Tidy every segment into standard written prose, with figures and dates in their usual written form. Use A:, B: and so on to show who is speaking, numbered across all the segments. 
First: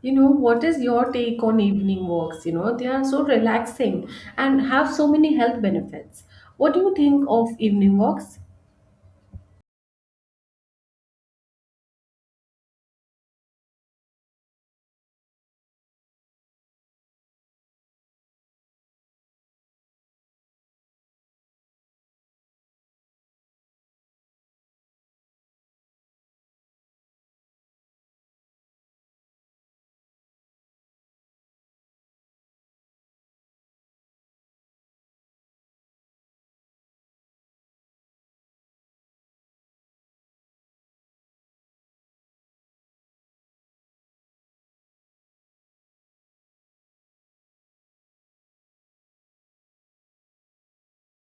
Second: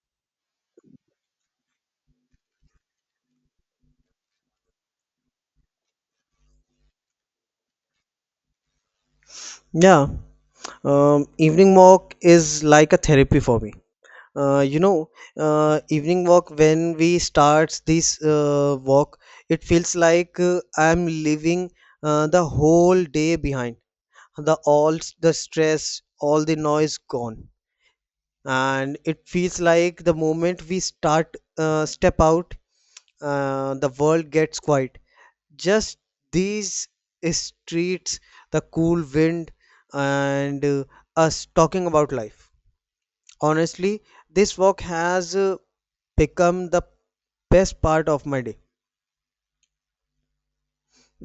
A: You know, what is your take on evening walks? You know, they are so relaxing and have so many health benefits. What do you think of evening walks?
B: Yeah, Evening walk is like a therapy for me. Uh, you know, Evening walk when we start this walk, it feels like I'm leaving the whole day behind. The stress, all the noise gone, and it feels like the moment we start step out, the world gets quiet, just these streets, the cool wind, and us talking about life. Honestly, this walk has become the best part of my day,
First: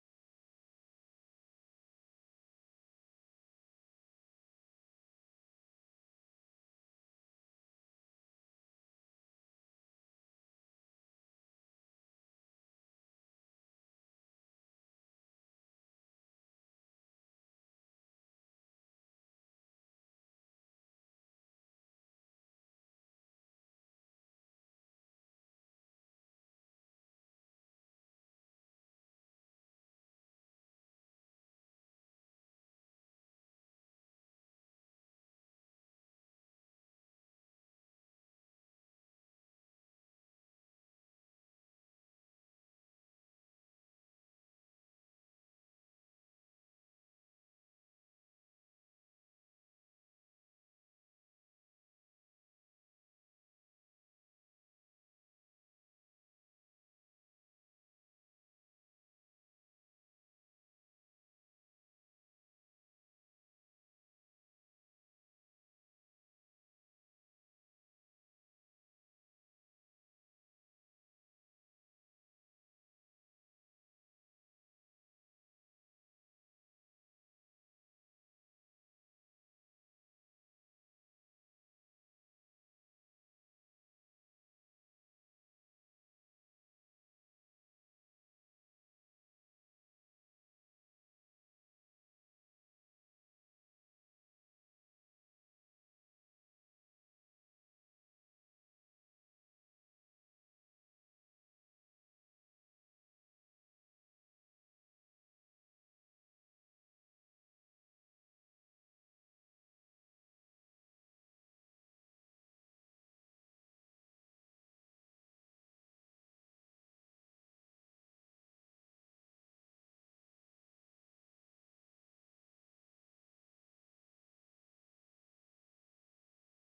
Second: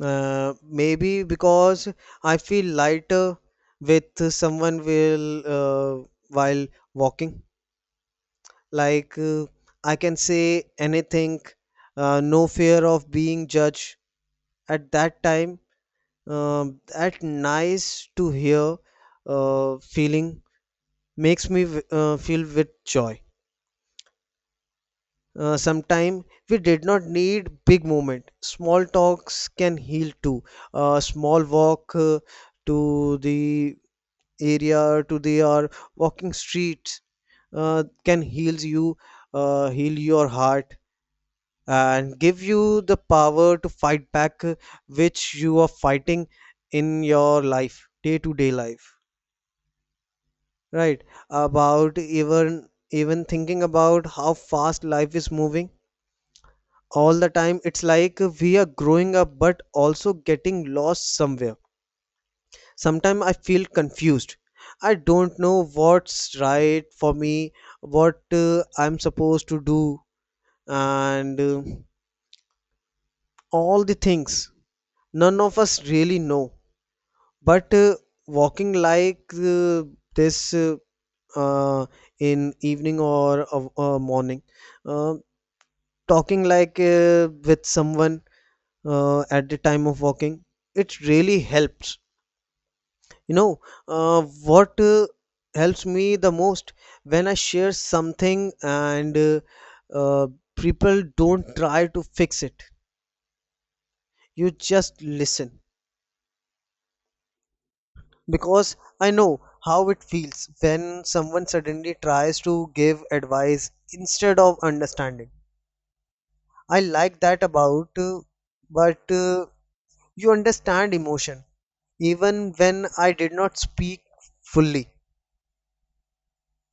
B: maybe because I feel lighter with someone will while walking. like uh, I can say anything, no fear of being judged. At that time, uh, that nice to hear feeling makes me feel with joy. Sometime we did not need big movement. Small talks can heal too. A small walk to the area, to the or walking streets can heal you, heal your heart, and give you the power to fight back, which you are fighting in your life, day to day life. Right, about even thinking about how fast life is moving all the time. It's like we are growing up but also getting lost somewhere. Sometimes I feel confused. I don't know what's right for me, what I'm supposed to do, and all the things, none of us really know. But Walking this uh, in evening or morning, uh, talking with someone at the time of walking, it really helps, you know. Uh, what helps me the most: when I share something and uh, people don't try to fix it, you just listen. Because I know how it feels when someone suddenly tries to give advice instead of understanding. I like that about but you understand emotion even when I did not speak fully.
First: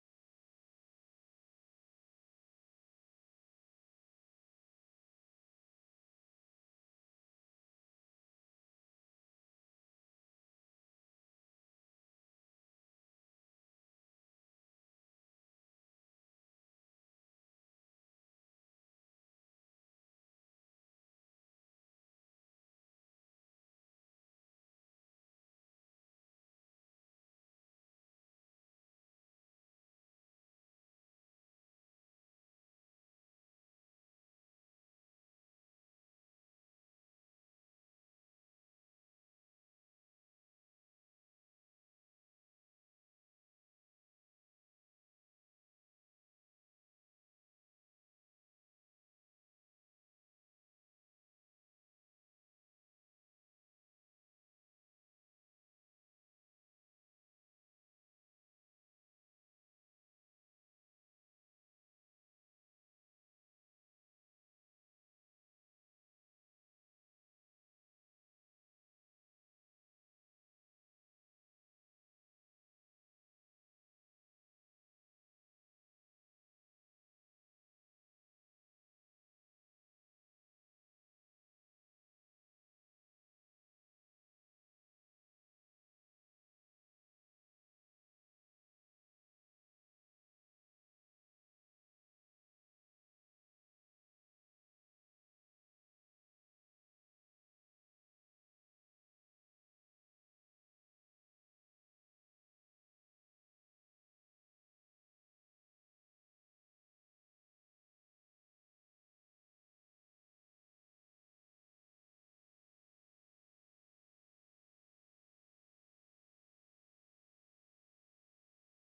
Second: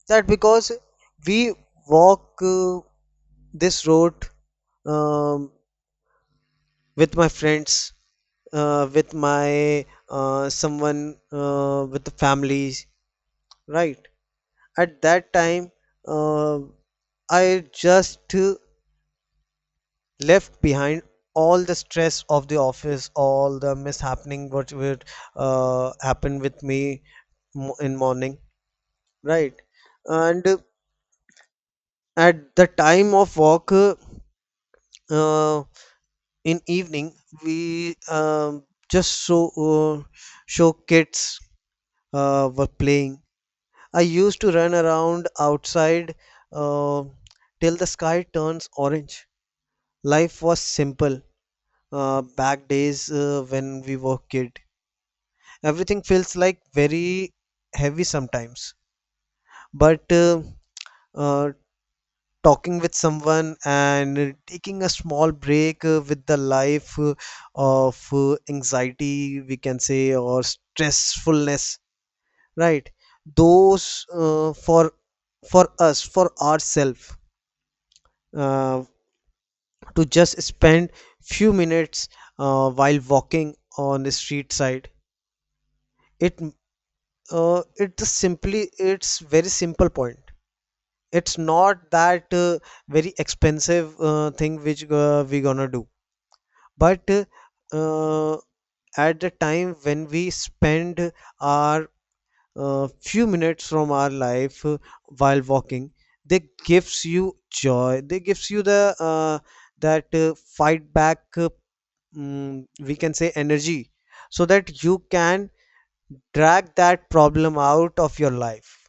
B: That because we walk this road, um, with my friends, with my someone, with the families, right? At that time, uh, I just left behind all the stress of the office, all the mishappening what would happen with me in morning, right? And at the time of walk uh, in evening, we just so show kids were playing. I used to run around outside uh, till the sky turns orange. Life was simple back days when we were kid. Everything feels like very heavy sometimes, but uh, talking with someone and taking a small break with the life of anxiety, we can say, or stressfulness, right? Those for us, for ourselves, uh, to just spend few minutes while walking on the street side. It it just simply it's very simple point. It's not that very expensive thing which we gonna do, but uh, at the time when we spend our few minutes from our life while walking, they gives you joy, they gives you the that fight back we can say energy, so that you can drag that problem out of your life.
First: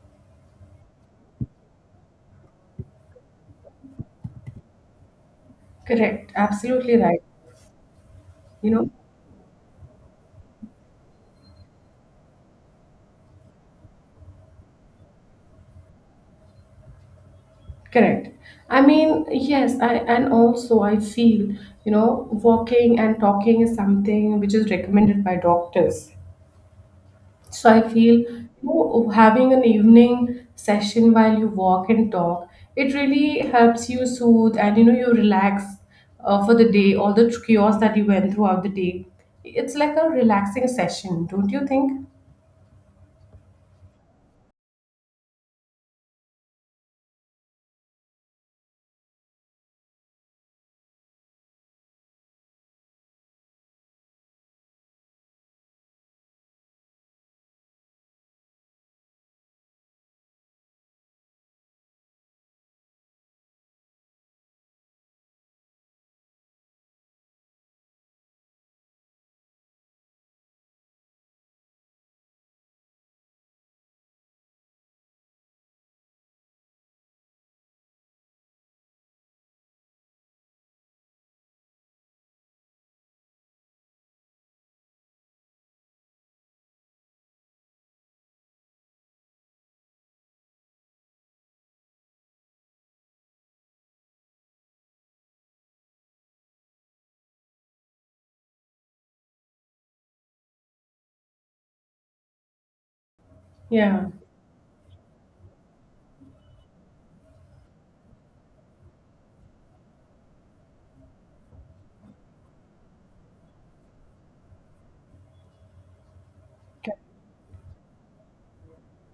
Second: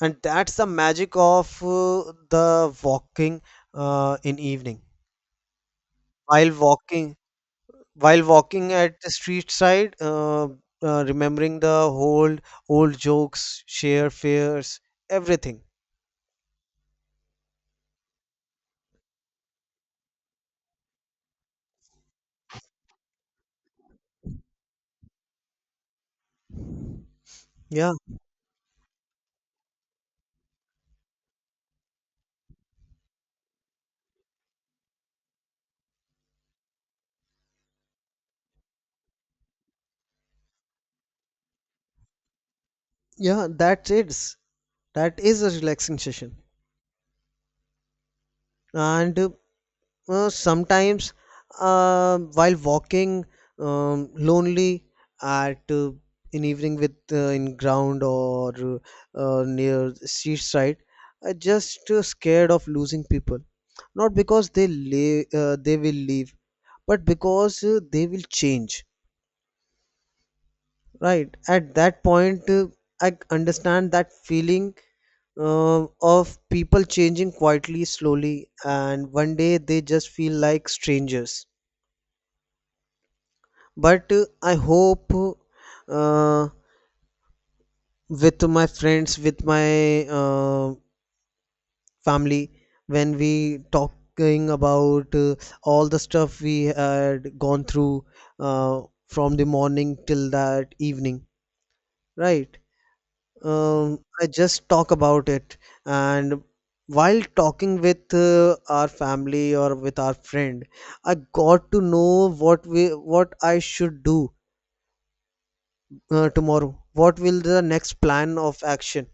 B: And that's the magic of the walking in evening.
A: Correct,
B: while
A: absolutely
B: walking
A: right.
B: while
A: You
B: walking
A: know,
B: at the street side, remembering the old old jokes, share fears, everything.
A: correct. Yes, I and also I feel, you know, walking and talking is something which is recommended by doctors. So I
B: Yeah,
A: feel, you know, having an evening session while you walk and talk, it really helps you soothe, and you know, you relax for the day, all the chaos that you went throughout the day. It's like a relaxing session, don't you think?
B: yeah, that's it. That is a relaxing session. And sometimes, while walking lonely at in evening with in ground or near street side, I just scared of losing people. Not because they lay, they will leave, but because they will change, right? At that point I understand that feeling uh, of people changing quietly slowly, and one day they just feel like strangers. But I hope uh, with my friends, with my uh, family, when we talking about all the stuff we had gone through uh, from the morning till that evening, right?
A: Yeah,
B: I just talk about it, and while talking with our family or with our friend, I got to know what I should do tomorrow.
A: c-
B: What will the next plan of action?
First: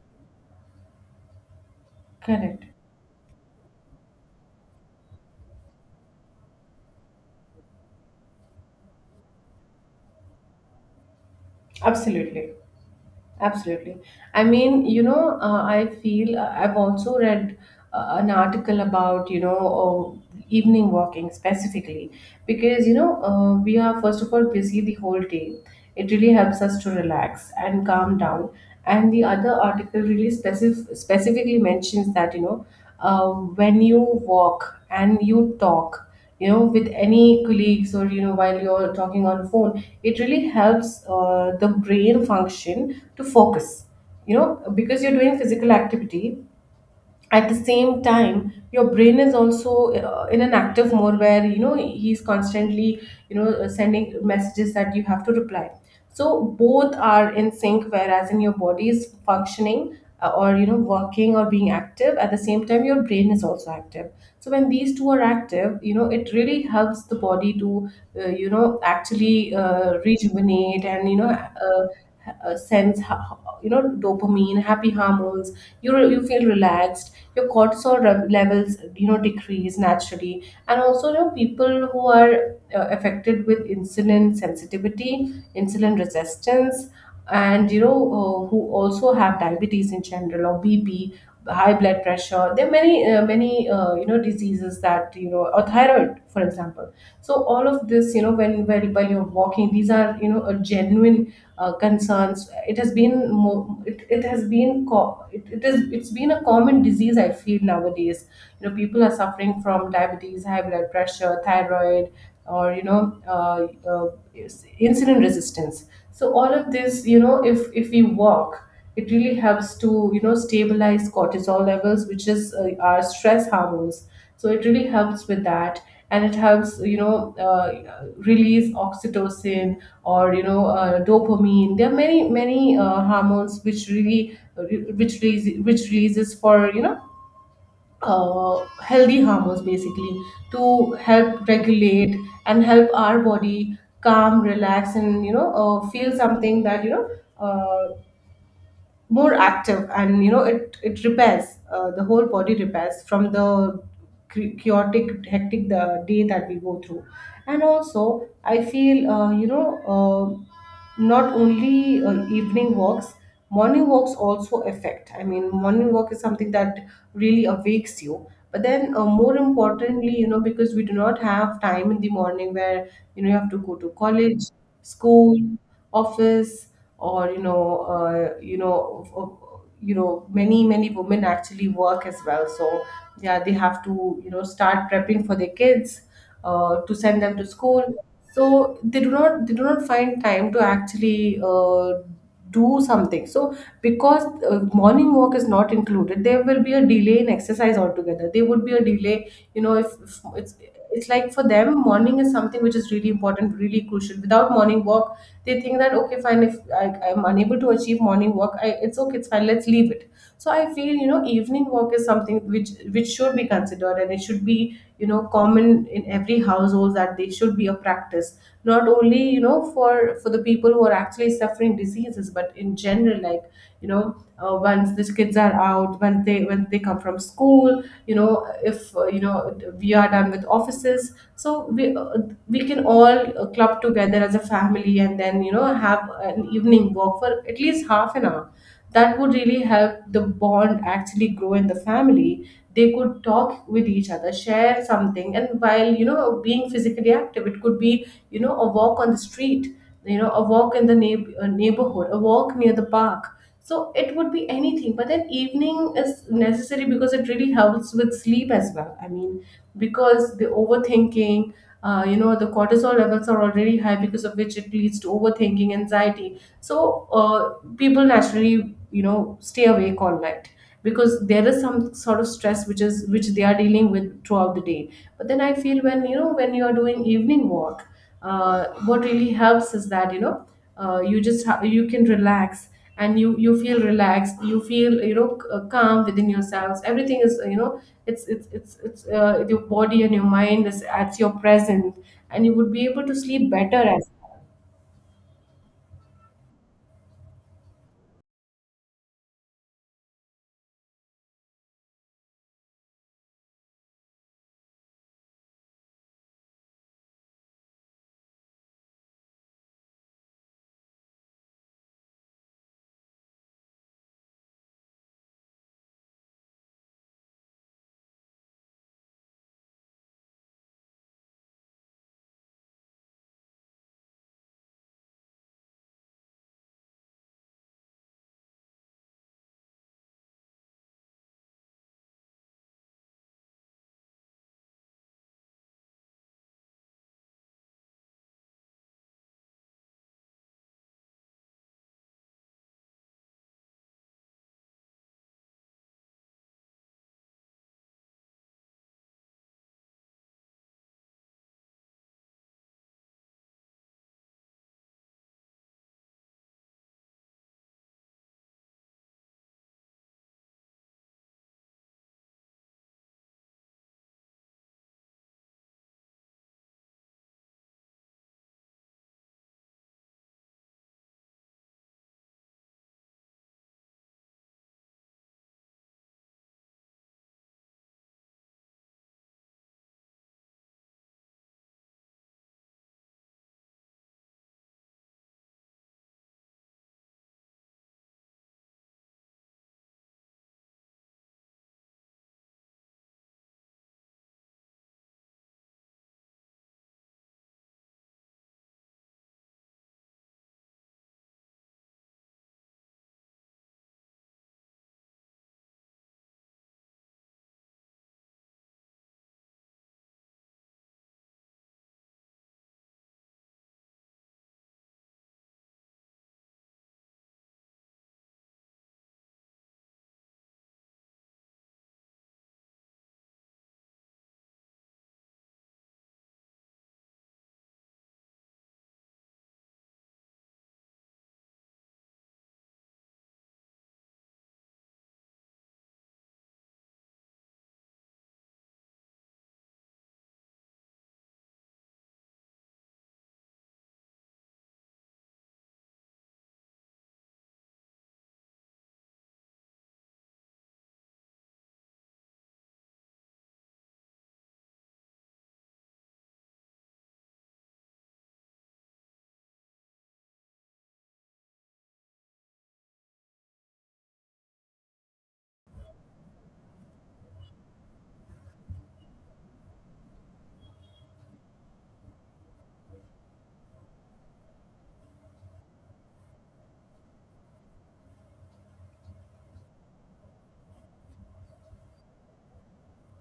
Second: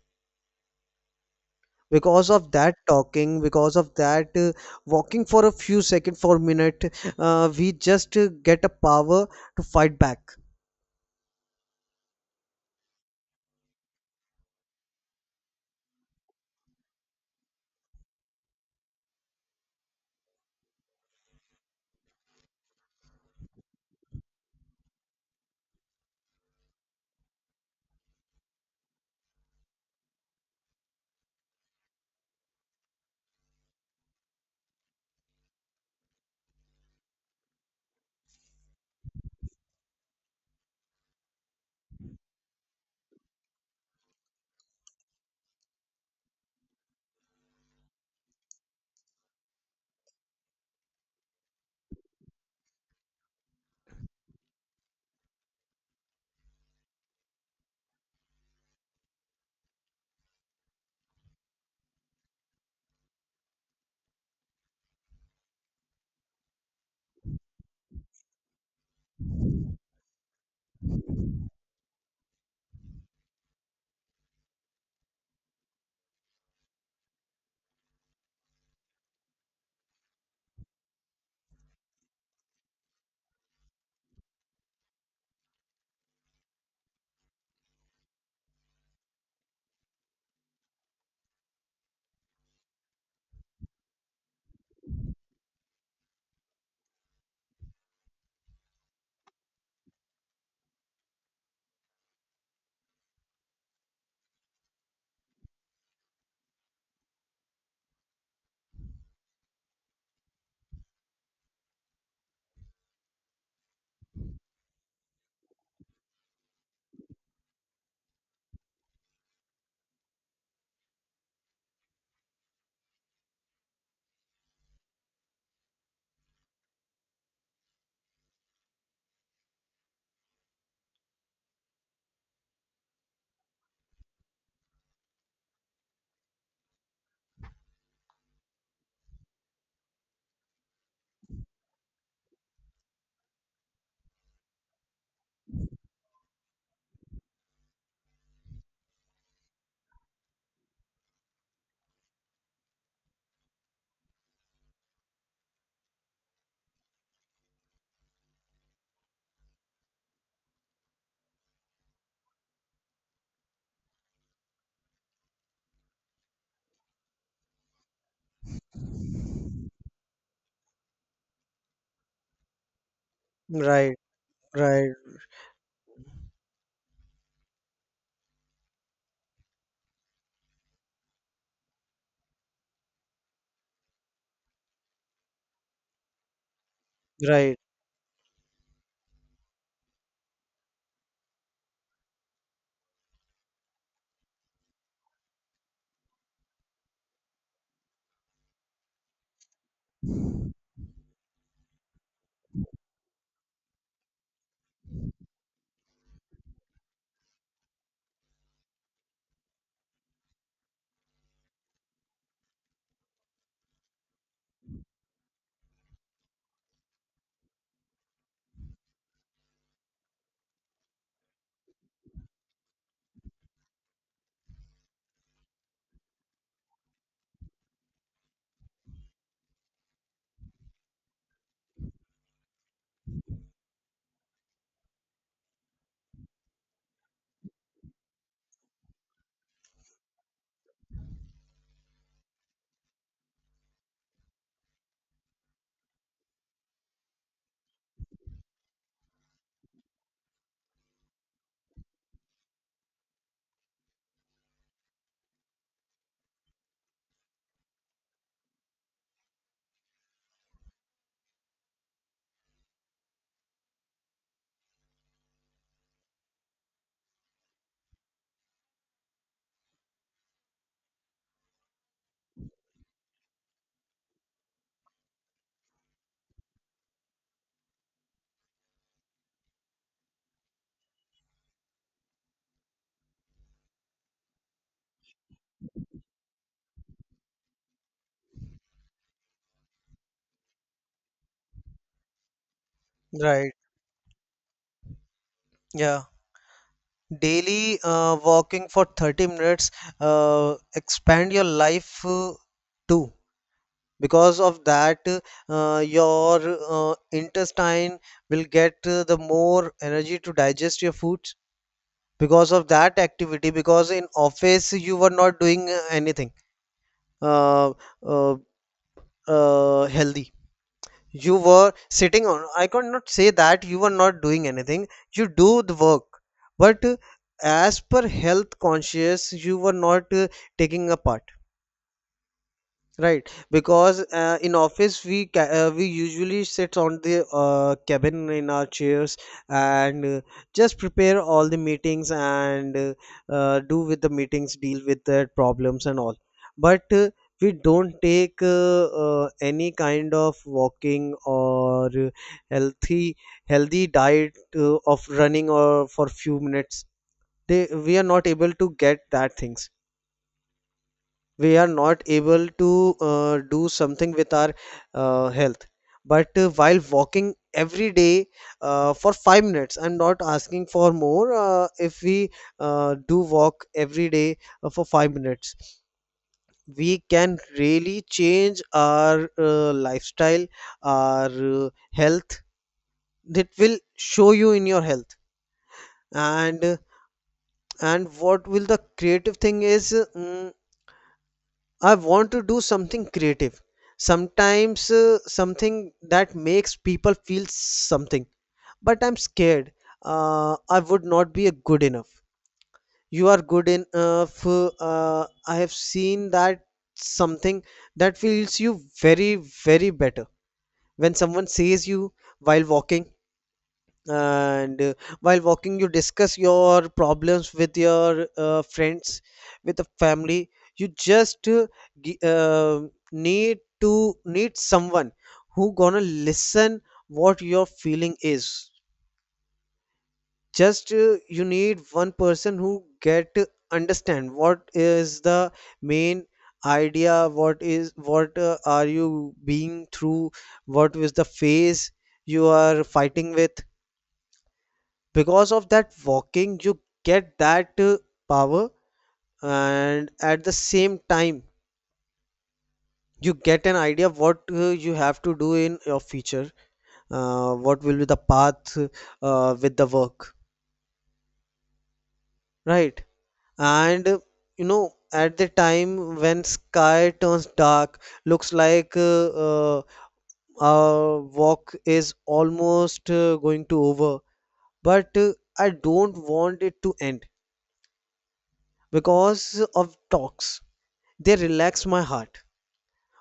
B: Because of
A: correct.
B: that talking, because of that walking for a few seconds, for a minute, we just get a power to fight back.
A: Absolutely. Absolutely. I feel I've also read an article about, you know, evening walking specifically because, you know, we are first of all busy the whole day. It really helps us to relax and calm down. And the other article really specifically mentions that, you know, when you walk and you talk, you know, with any colleagues, or you know, while you're talking on phone, it really helps the brain function to focus, you know, because you're doing physical activity. At the same time your brain is also in an active mode where, you know, he's constantly, you know, sending messages that you have to reply, so both are in sync. Whereas in your body is functioning or, you know, working or being active, at the same time your brain is also active. So when these two are active, you know, it really helps the body to you know, actually rejuvenate and, you know, sense how, you know, dopamine, happy hormones, you you feel relaxed, your cortisol levels, you know, decrease naturally. And also, you know, people who are affected with insulin sensitivity, insulin resistance, and, you know, who also have diabetes in general, or BP, high blood pressure. There are many many, you know, diseases that, you know, or thyroid for example. So all of this, you know, when while you're walking, these are, you know, a genuine concerns. it, has been more, it has been co- it is, it's been a common disease, I feel, nowadays. You know, people are suffering from diabetes, high blood pressure, thyroid, or, you know, uh, uh, insulin resistance. So all of this, you know, if we walk, it really helps to, you know, stabilize cortisol levels, which is our stress hormones. So it really helps with that. And it helps, you know, release oxytocin, or, you know, dopamine. There are many, hormones which really which releases for, you know, uh, healthy hormones basically, to help regulate and help our body calm, relax, and, you know, feel something that, you know, uh, more active. And, you know, it repairs the whole body, repairs from the chaotic, hectic the day that we go through. And also I feel, you know, not only evening walks, morning walks also affect. I mean, morning walk is something that really awakes you. But then, more importantly, you know, because we do not have time in the morning, where, you know, you have to go to
B: Right,
A: college,
B: right,
A: school, office, or, you know, you know, many many women actually work as well. So yeah, they have to, you know, start prepping for their kids to send them to
B: right,
A: school. So they do not, they do not find time to actually do something. So because morning walk is not included, there will be a delay in exercise altogether. There would be a delay, you know, if it's, it's like for them morning is something which is really important, really crucial. Without morning walk, they think that okay fine, if I'm unable to achieve morning work, it's okay, it's fine, let's leave it. So I feel, you know, evening work is something which should be considered, and it should be, you know, common in every household, that they should be a practice, not only, you know, for the people who are actually suffering diseases, but in general, like, you know, once these kids are out, when they come from school, you know, if you know, we are done with offices, so we can all club together as a family, and then, you know, have an evening walk for at least half an hour. That would really help the bond actually grow in the family. They could talk with each other, share something, and while, you know, being physically active. It could be, you know, a walk on the street, you know, a walk in the neighborhood, a walk near the park. So it would be anything, but then evening is necessary because it really helps with sleep as well. I mean, because the overthinking, you know, the cortisol levels are already high, because of which it leads to overthinking, anxiety. So people naturally, you know, stay awake all night, because there is some sort of stress which is, which they are dealing with throughout the day. But then I feel, when you know, when you are doing evening walk, what really helps is that, you know, you just you can relax. And you feel relaxed, you feel, you know, calm within yourselves. Everything is, you know, it's your body and your mind is at your present, and you would be able to sleep
B: right.
A: better as.
B: Yeah. Daily walking for 30 minutes expand your life too. Because of that, your intestine will get the more energy to digest your foods because of that activity. Because in office you were not doing anything uh, uh, healthy. You were sitting on. I could not say that you were not doing anything. You do the work, but as per health conscious you were not taking a part. Right, because in office we usually sit on the cabin in our chairs and just prepare all the meetings and do with the meetings, deal with the problems and all. But we don't take any kind of walking or healthy healthy diet of running or for few minutes. They, we are not able to get that things, we are not able to do something with our health. But While walking every day for 5 minutes, I'm not asking for more. If we do walk every day for 5 minutes, we can really change our lifestyle, our health. That will show you in your health. And uh, and what will the creative thing is? I want to do something creative. Sometimes something that makes people feel something. But I'm scared. I would not be a good enough. You are good enough. I have seen that something that feels you very, very better. When someone says you while walking, and while walking you discuss your problems with your friends, with the family, you just gi- uh, need to need someone who gonna listen what your feeling is. Just you need one person who get to understand what is the main idea, what is what are you being through, what is the phase you are fighting with. Because of that walking, you get that power, and at the same time you get an idea what you have to do in your future, what will be the path with the work, right? And you know, at the time when sky turns dark, looks like our walk is almost going to over, but I don't want it to end, because of talks, they relax my heart.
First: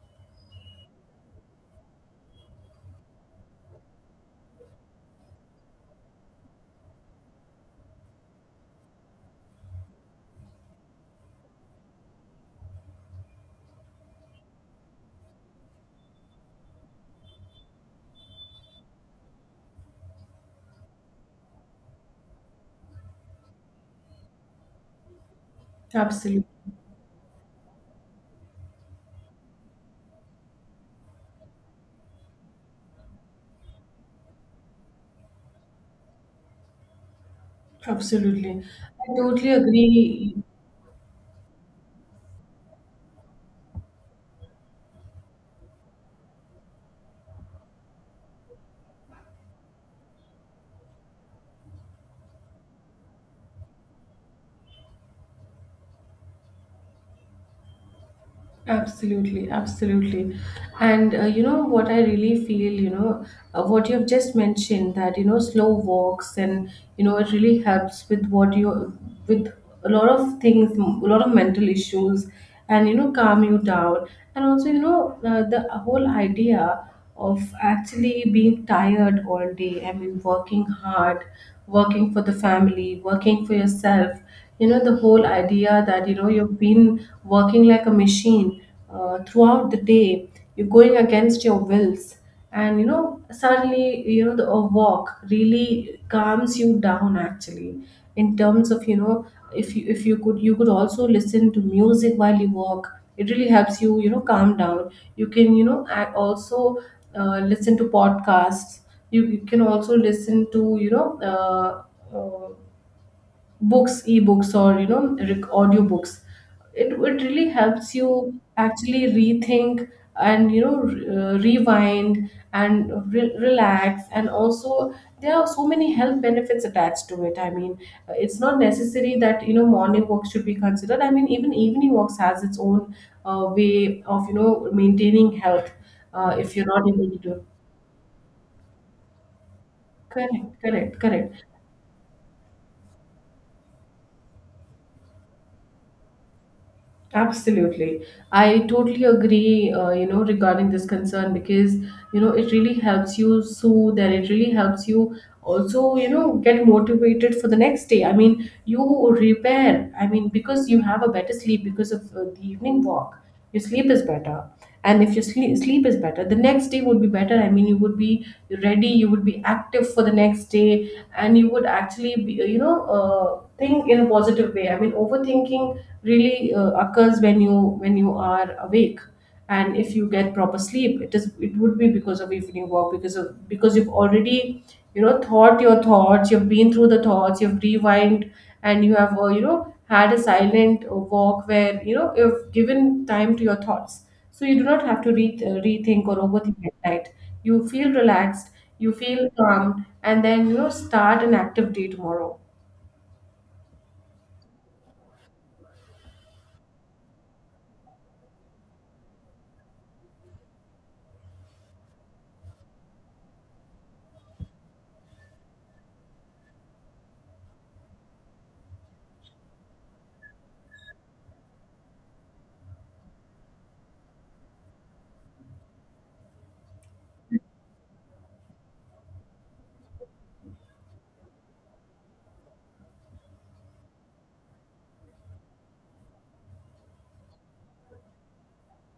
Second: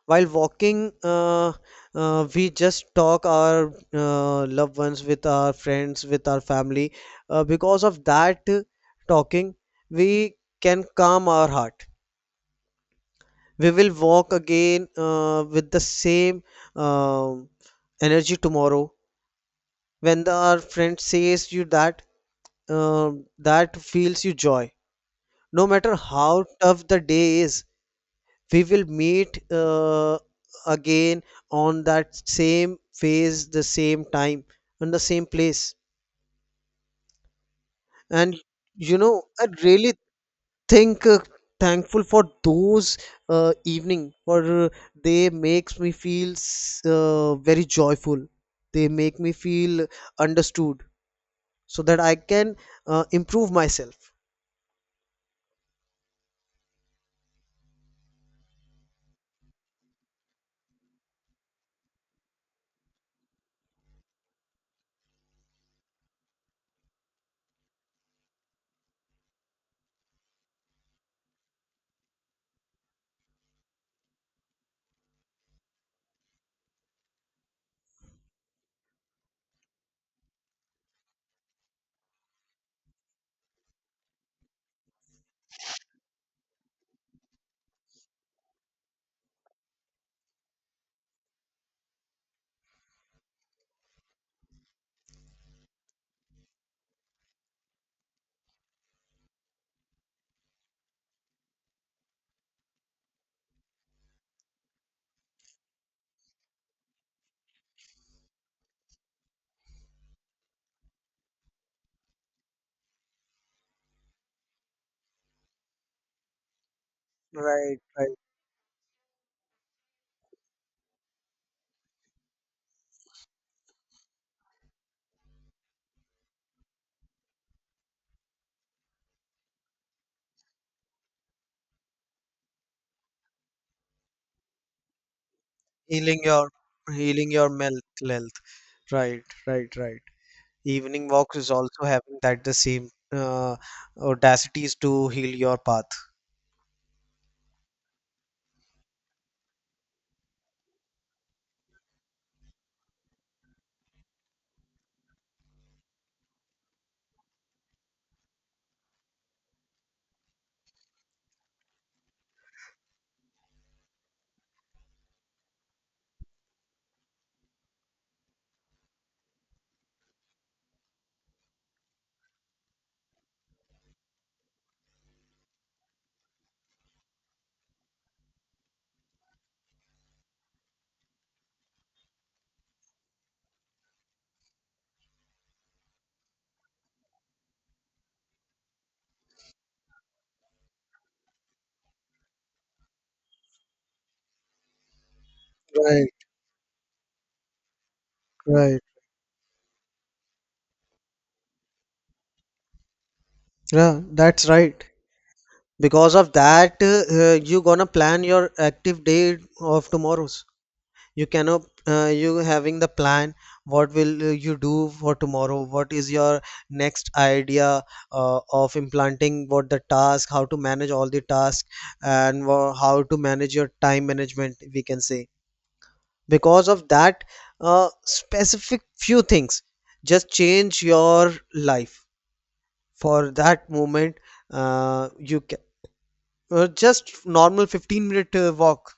B: While walking we just talk our loved ones, with our friends, with our family, because of that talking we can calm our heart. We will walk again with the same um energy tomorrow, when the, our friend says you that um that feels you joy. No matter how
A: Absolutely,
B: tough the day is, we will meet again on that same phase, the same time, and the same place. And
A: absolutely.
B: you
A: I
B: know, I
A: totally
B: really
A: agree.
B: think thankful for those evening for uh, they makes me feel very joyful. They make me feel understood so that I can improve myself.
A: Absolutely, absolutely. And, you know what I really feel, you know, what you've just mentioned, that, you know, slow walks, and, you know, it really helps with with a lot of things, a lot of mental issues, and, you know, calm you down. And also, you know, the whole idea of actually being tired all day. I mean, working hard, working for the family, working for yourself. You know, the whole idea that, you know, you've been working like a machine throughout the day, you're going against your wills. And, you know, suddenly, you know, a walk really calms you down, actually. In terms of, you know, if you could, you could also listen to music while you walk. It really helps you, you know, calm down. You can, you know, also listen to podcasts. You can also listen to, you know, books, ebooks, or, you know, audio books. It really
B: Right,
A: helps you
B: right,
A: actually rethink, and, you know, rewind and relax. And also there are so many health benefits attached to it. I mean, it's not necessary that, you know, morning walks should be considered. I mean, even evening walks has its own way of, you know, maintaining health.
B: healing your
A: If you're not able to
B: healing
A: do.
B: your mental health, right, right, right.
A: Correct, correct,
B: Evening walks
A: correct.
B: is also having that the same audacities to heal your path.
A: Absolutely. I totally agree, you know, regarding this concern, because, you know, it really helps you soothe, and it really helps you also, you know, get motivated for the next day. I mean, you repair. I mean, because you have a better sleep because of the evening walk, your sleep is better. And if your sleep is better, the next day would be better. I mean, you would be ready, you would be active for the next day, and you would actually be, you know, think in a positive way. I mean, overthinking really occurs when you are awake. And if you get proper sleep, it is, it would be because of evening walk, because of, because you've already, you know, thought your thoughts, you've been through the thoughts, you've rewind, and you have, you know, had a silent walk where, you know, you've given time to your thoughts. So you do not have to rethink
B: Right,
A: or overthink at night. You feel relaxed,
B: right.
A: you feel calm, and then, you know, start an active day tomorrow.
B: Yeah, that's right. Because of that, you gonna plan your active day of tomorrow's. You cannot, you having the plan. What will you do for tomorrow? What is your next idea of implanting? What the task? How to manage all the tasks, and how to manage your time management? We can say. Because of that specific few things just change your life for that moment. You can just normal 15 minute walk,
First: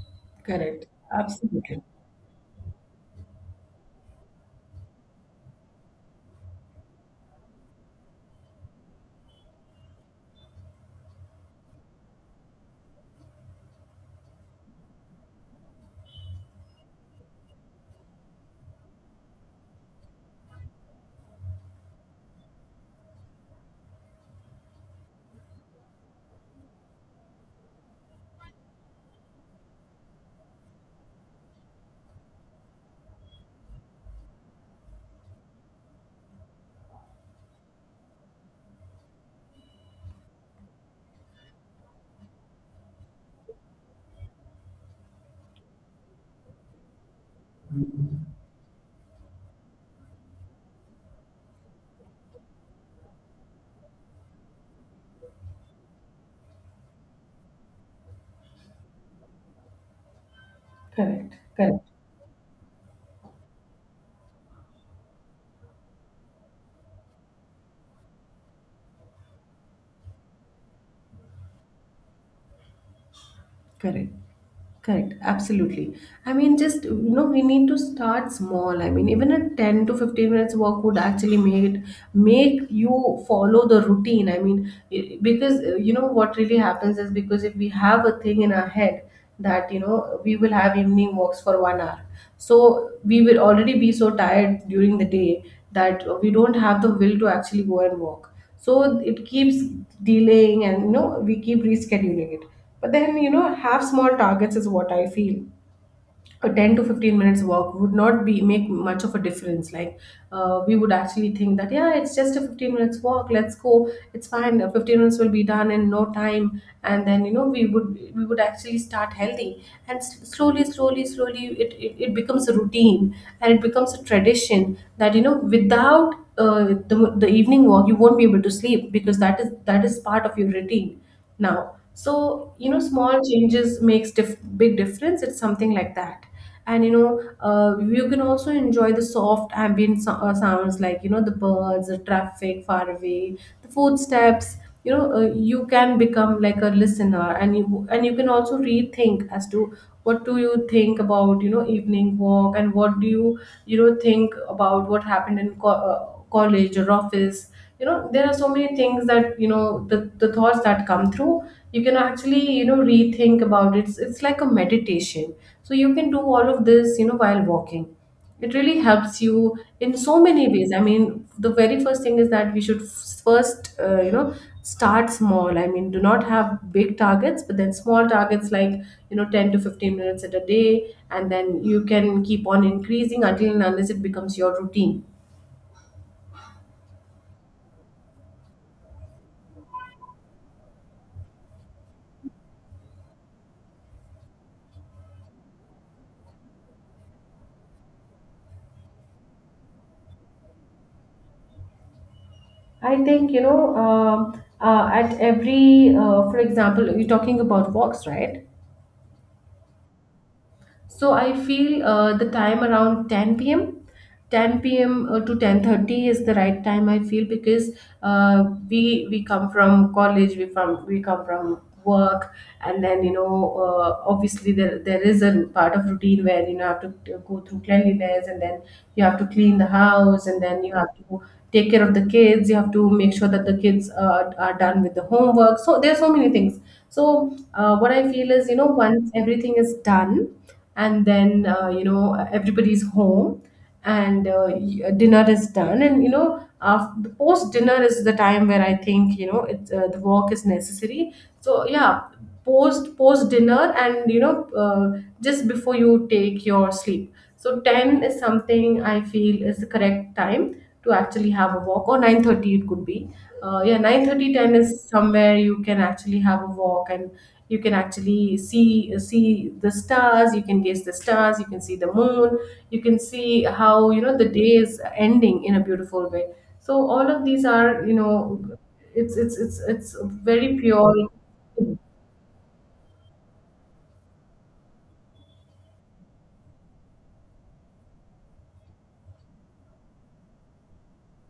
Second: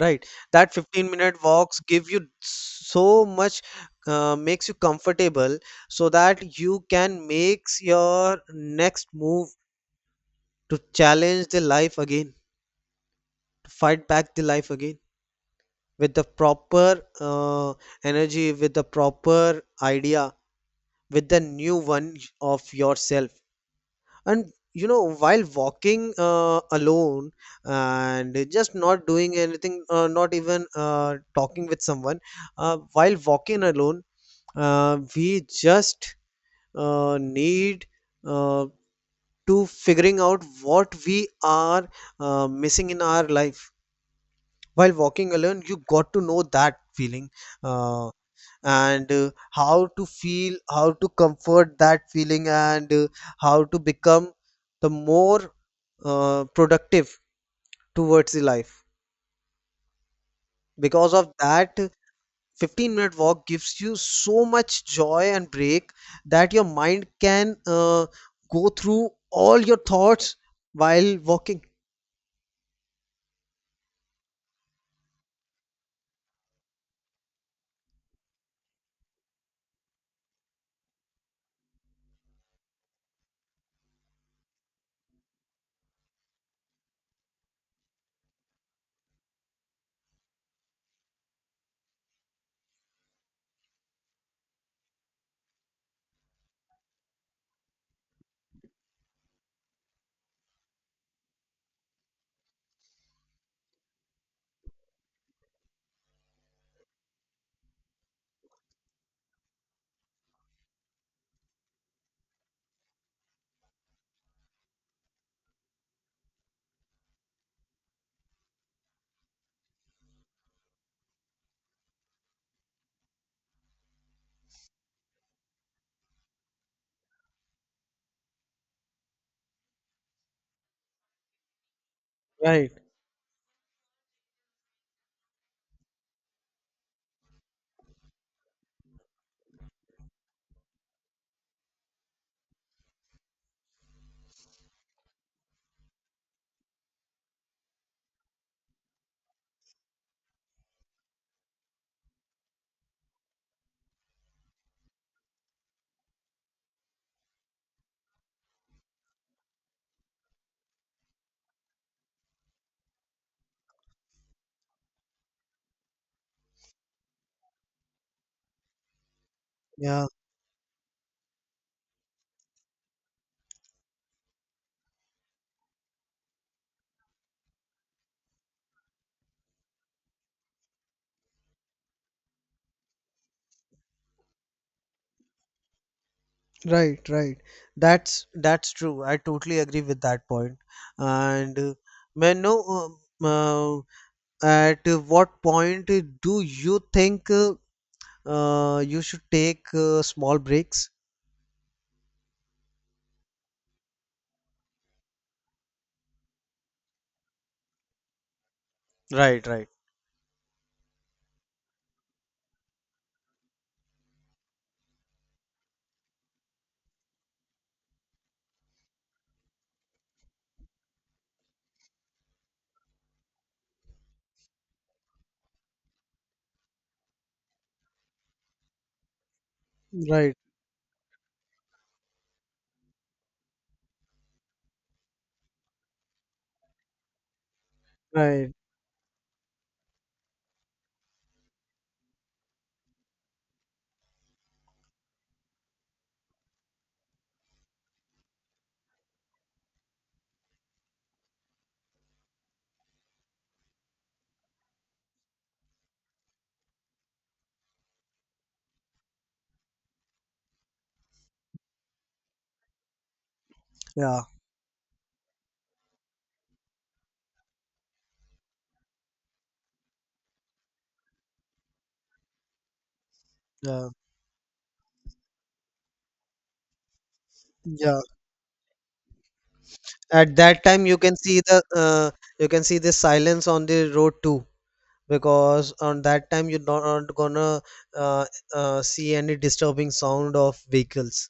B: right? That
A: Correct.
B: 15-minute walks
A: Absolutely.
B: give you so much, makes you comfortable, so that you can make your next move to challenge the life again, to fight back the life again with the proper energy, with the proper idea, with the new one of yourself. And you know, while walking alone and just not doing anything, not even talking with someone, while walking alone, we just need uh, to figuring out what we are missing in our life. While walking alone, you got to know that feeling, uh, and how to feel, how to comfort that feeling, and how to become the more productive towards the life. Because of
A: Correct.
B: that,
A: Correct.
B: 15-minute walk gives you so much joy and break, that your mind can go through all your thoughts while walking,
A: Correct. Correct. Absolutely. I mean, just, you know, we need to start small. I mean, even a 10 to 15 minutes walk would actually make you follow the routine. I mean, because, you know, what really happens is, because if we have a thing in our head that, you know, we will have evening walks for 1 hour. So we will already be so tired during the day that we don't have the will to actually go and walk, so it keeps delaying, and you know, we keep rescheduling it. But then, you know, have small targets is what I feel. A 10 to 15 minutes walk would not be, make much of a difference. Like, we would actually think that yeah, it's just a 15 minutes walk, let's go, it's fine. 15 minutes will be done in no time, and then you know, we would actually start healthy, and slowly slowly slowly it becomes a routine. And it becomes a tradition that, you know, without the evening walk you won't be able to sleep because that is part of your routine now. So you
B: right?
A: know, small changes makes big difference. It's something like that. And you know, you can also enjoy the soft ambient sounds, like you know, the birds, the traffic far away, the footsteps. You know, you can become like a listener, and you can also rethink as to what do you think about, you know, evening walk, and what do you, you know, think about what happened in college or office. You know, there are so many things, that you know, the thoughts that come through, you can actually, you know, rethink about it. It's like a meditation. So you can do all of this, you know, while walking. It really helps you in
B: Yeah,
A: so many ways. I mean, the very first thing is that we should first, you know, start small. I mean, do not have big targets, but then small targets like, you know, 10 to 15 minutes at a day, and then you can keep on increasing until and unless it becomes your routine.
B: right, right. That's true, I totally agree with that point point. And may I know uh, at what point do you think you should take small breaks?
A: I think, you know, at every, for example, you're talking about walks, right?
B: Right, right.
A: So I feel, the time around 10 p.m. 10 p.m. to 10:30 is the right time I feel, because uh, we come from college, we come from work, and then you know, obviously there is a part of routine where, you know, have to go through cleanliness, and then you have to clean the house,
B: Right,
A: and then you have to take care of the kids. You have to make sure that the kids are done with the homework. So there are so many things. So what I feel is,
B: right.
A: you know, once everything is done, and then, you know, everybody's home, and dinner is done. And you know, after, post dinner is the time where I think, you know, it's, the work is necessary. So yeah, post dinner, and you know, just before you take your sleep. So 10 is something I feel is the correct time to actually have a walk, or 9:30 it could be. Yeah, nine
B: Yeah,
A: thirty ten is somewhere you can actually have a walk. And you can actually see the stars. You can gaze the stars. You can see the moon. You can see
B: yeah,
A: how, you know, the day is ending in a beautiful way. So all of these are, you
B: yeah.
A: know, it's
B: At
A: very
B: that time,
A: pure.
B: you can see the you can see the silence on the road too, because on that time you're not gonna uh, see any disturbing sound of vehicles.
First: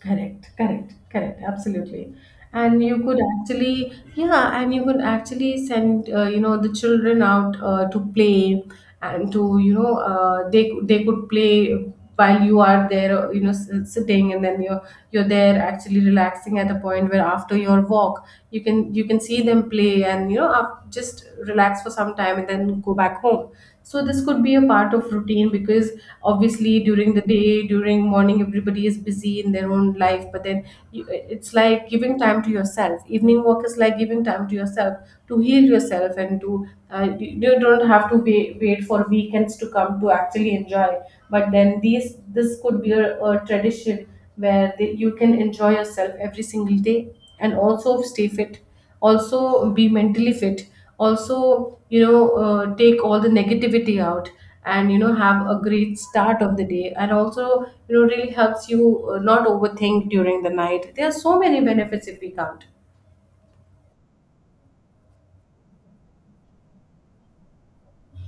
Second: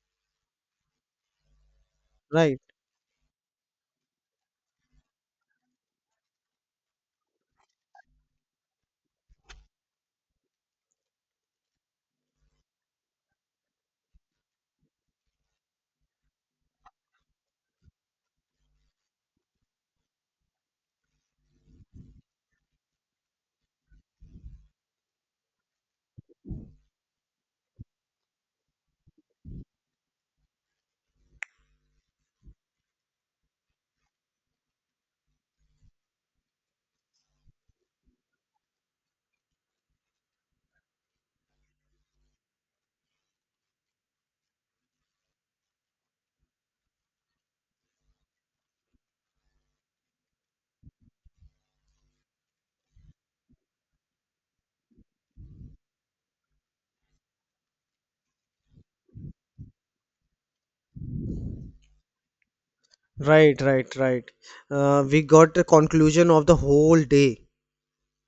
A: Correct, correct, correct, absolutely.
B: Right,
A: And you could actually, yeah, and you could actually send, you know, the children out, to play, and to, you know, they could play while you are there, you know, sitting, and then you're there actually relaxing at a point where, after your walk, you can see them play, and you know, up, just relax for some time and then go back home. So this could be a part of routine, because obviously during the day, during morning, everybody is busy in their own life. But then you, it's like giving time to yourself. Evening work is like giving time to yourself, to heal yourself, and to, you don't have to wait for weekends to come to actually enjoy. But then these this could be a tradition where you can enjoy yourself every single day, and also stay fit, also be mentally fit, also you know, take all the negativity out, and you know, have a great start of the day, and also you know, really helps you, not overthink during the night. There are so many benefits if we count.
B: right, right, right. We got the conclusion of the whole day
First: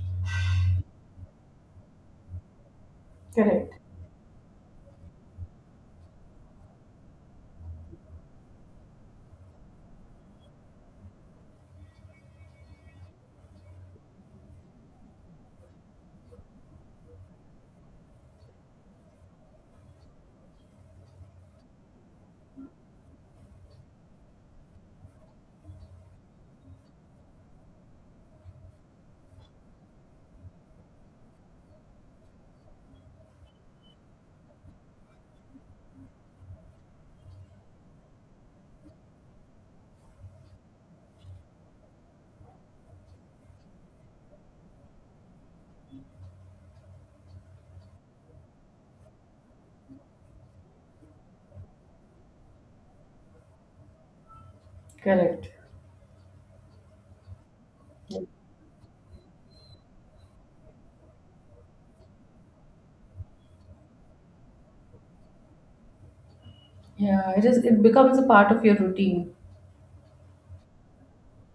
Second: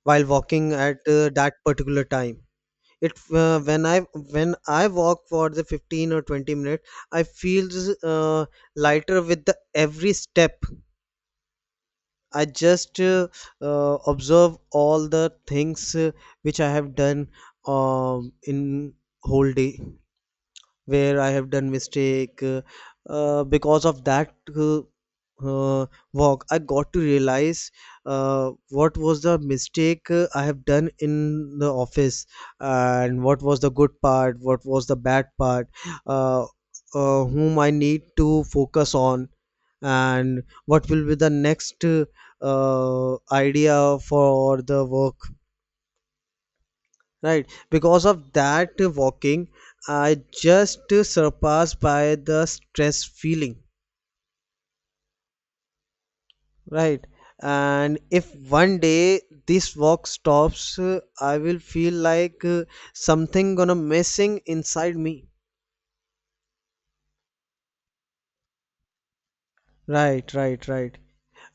B: while walking at that particular time. It
A: Correct.
B: When I walk for the 15 or 20 minutes, I feel uh, lighter with the every step. I just observe all the things which I have done in whole day, where I have done mistake. Because of that uh, walk, I got to realize what was the mistake I have done in the office, and what was the good part, what was the bad part, uh, whom I need to focus on, and what will be the next idea for the work, right? Because of that walking, I just surpassed by the stress feeling,
A: Correct.
B: right? And if one day this walk stops, I will feel like something gonna missing inside me,
A: Yeah, it becomes a part of your routine.
B: right, right, right.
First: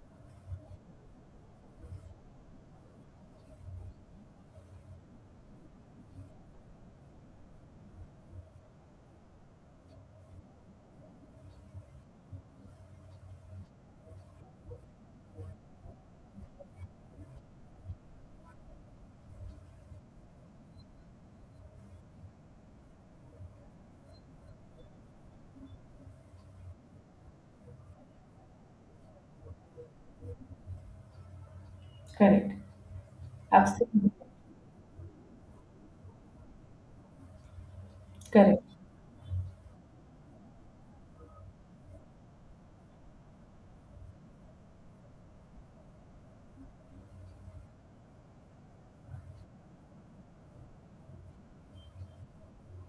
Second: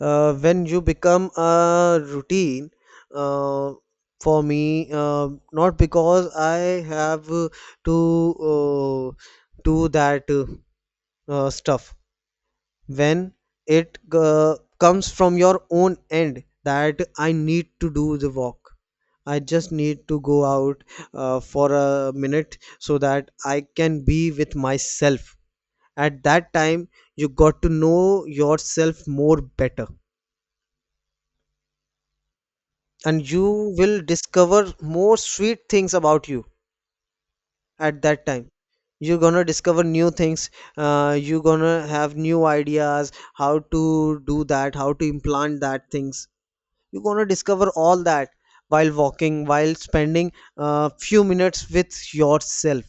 B: When you become a routine uh, for me, uh, not because I have to uh, do that stuff, when it comes from your own end that I need to do the walk, I just need to go out for a minute, so that I can be with myself. At that time, you got to know yourself more better,
A: Correct.
B: and you will
A: Absolutely.
B: discover more sweet things about you. At that time,
A: Correct.
B: you're gonna discover new things, you're gonna have new ideas how to do that, how to implant that things. You're going to discover all that while walking, while spending a few minutes with yourself.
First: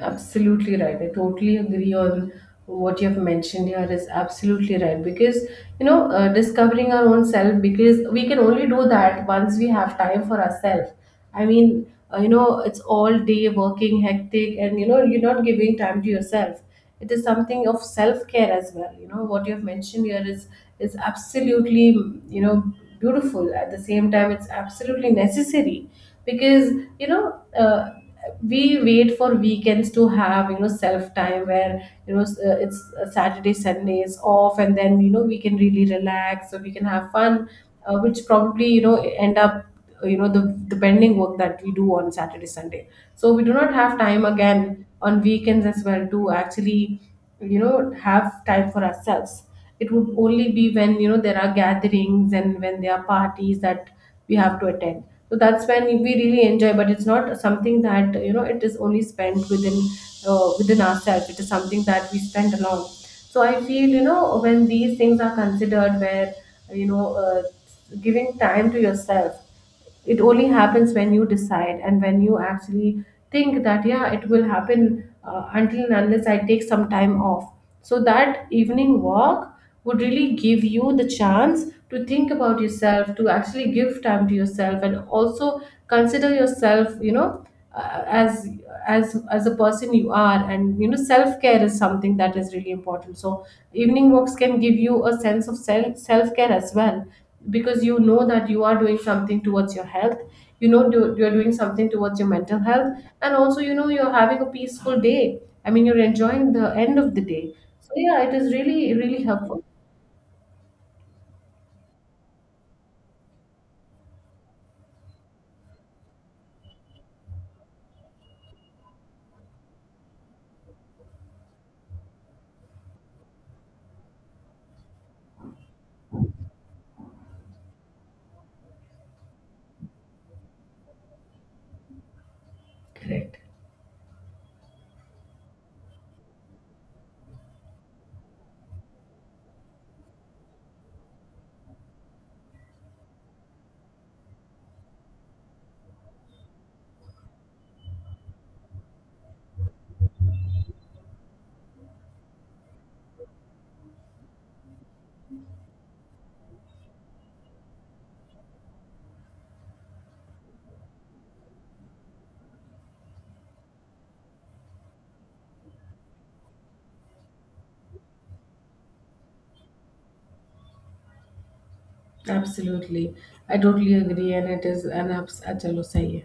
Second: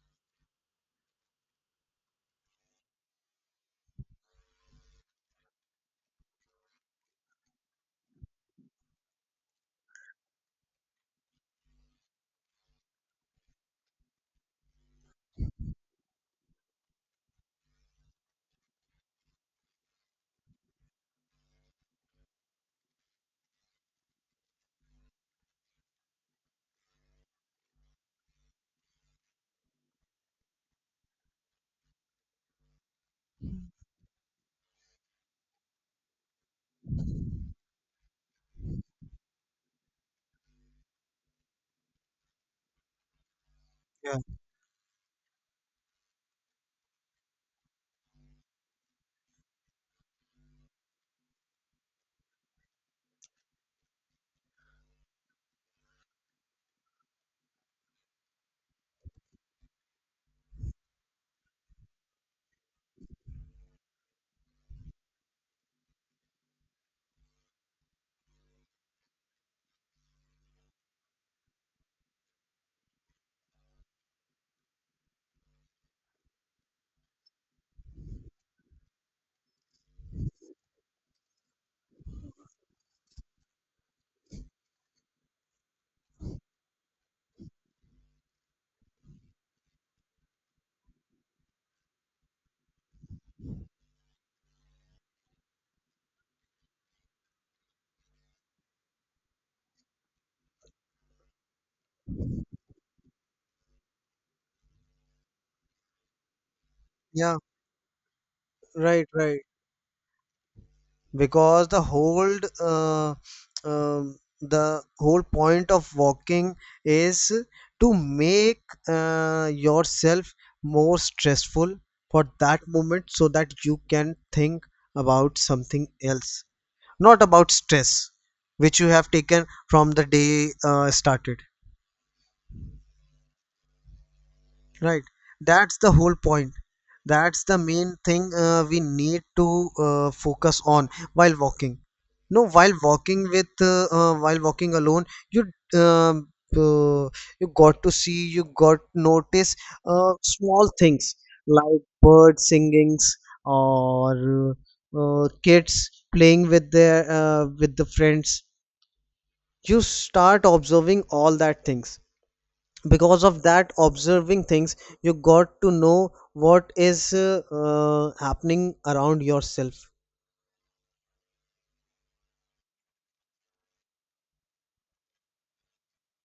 A: Absolutely right. I totally agree on what you have mentioned here is absolutely right, because you know, discovering our own self, because we can only do that once we have time for ourselves. I mean, you know, it's all day working, hectic, and you know, you're not giving time to yourself. It is something of self care as well. You know what you have mentioned here is absolutely, you know, beautiful. At the same time, it's absolutely necessary, because you know. We wait for weekends to have, you know, self time where you know, it's Saturday Sunday is off, and then you know, we can really relax, so we can have fun. Which probably, you know, end up, you know, the pending work that we do on Saturday Sunday. So we do not have
B: Yeah,
A: time again on weekends as well to actually, you know, have time for ourselves. It would only be when, you know, there are gatherings and when there are parties that we have to attend, so that's when we really enjoy. But it's not something that, you know, it is only spent within, within ourselves. It is something that we spend alone. So I feel, you know, when these things are considered, where, you know, giving time to yourself, it only happens when you decide and when you actually think that yeah, it will happen, until and unless I take some time off. So that evening walk would really give you the chance to think about yourself, to actually give time to yourself, and also consider yourself, you know, uh, as as a person you are. And you know, self care is something that is really important. So evening walks can give you a sense of self care as well. Because you know that you are doing something towards your health. You know, you're doing something towards your mental health. And also you know, you're having a peaceful day. I mean, you're enjoying the end of the
B: yeah,
A: day. So yeah, it is really
B: right,
A: really
B: right.
A: helpful.
B: Because uh, um, the whole point of walking is to make yourself more stressful for that moment, so that you can think about something else, not about stress which you have taken from the day started.
A: Correct.
B: Right. That's the whole point. That's the main thing we need to focus on while walking. No, while walking with while walking alone, you um, uh, you got to see, you got notice small things like bird singings or kids playing with their with the friends. You start observing all that things. Because of that observing things, you got to know what is happening around yourself.
A: Absolutely. I totally agree, and it is an abs. अच्छा लो सही है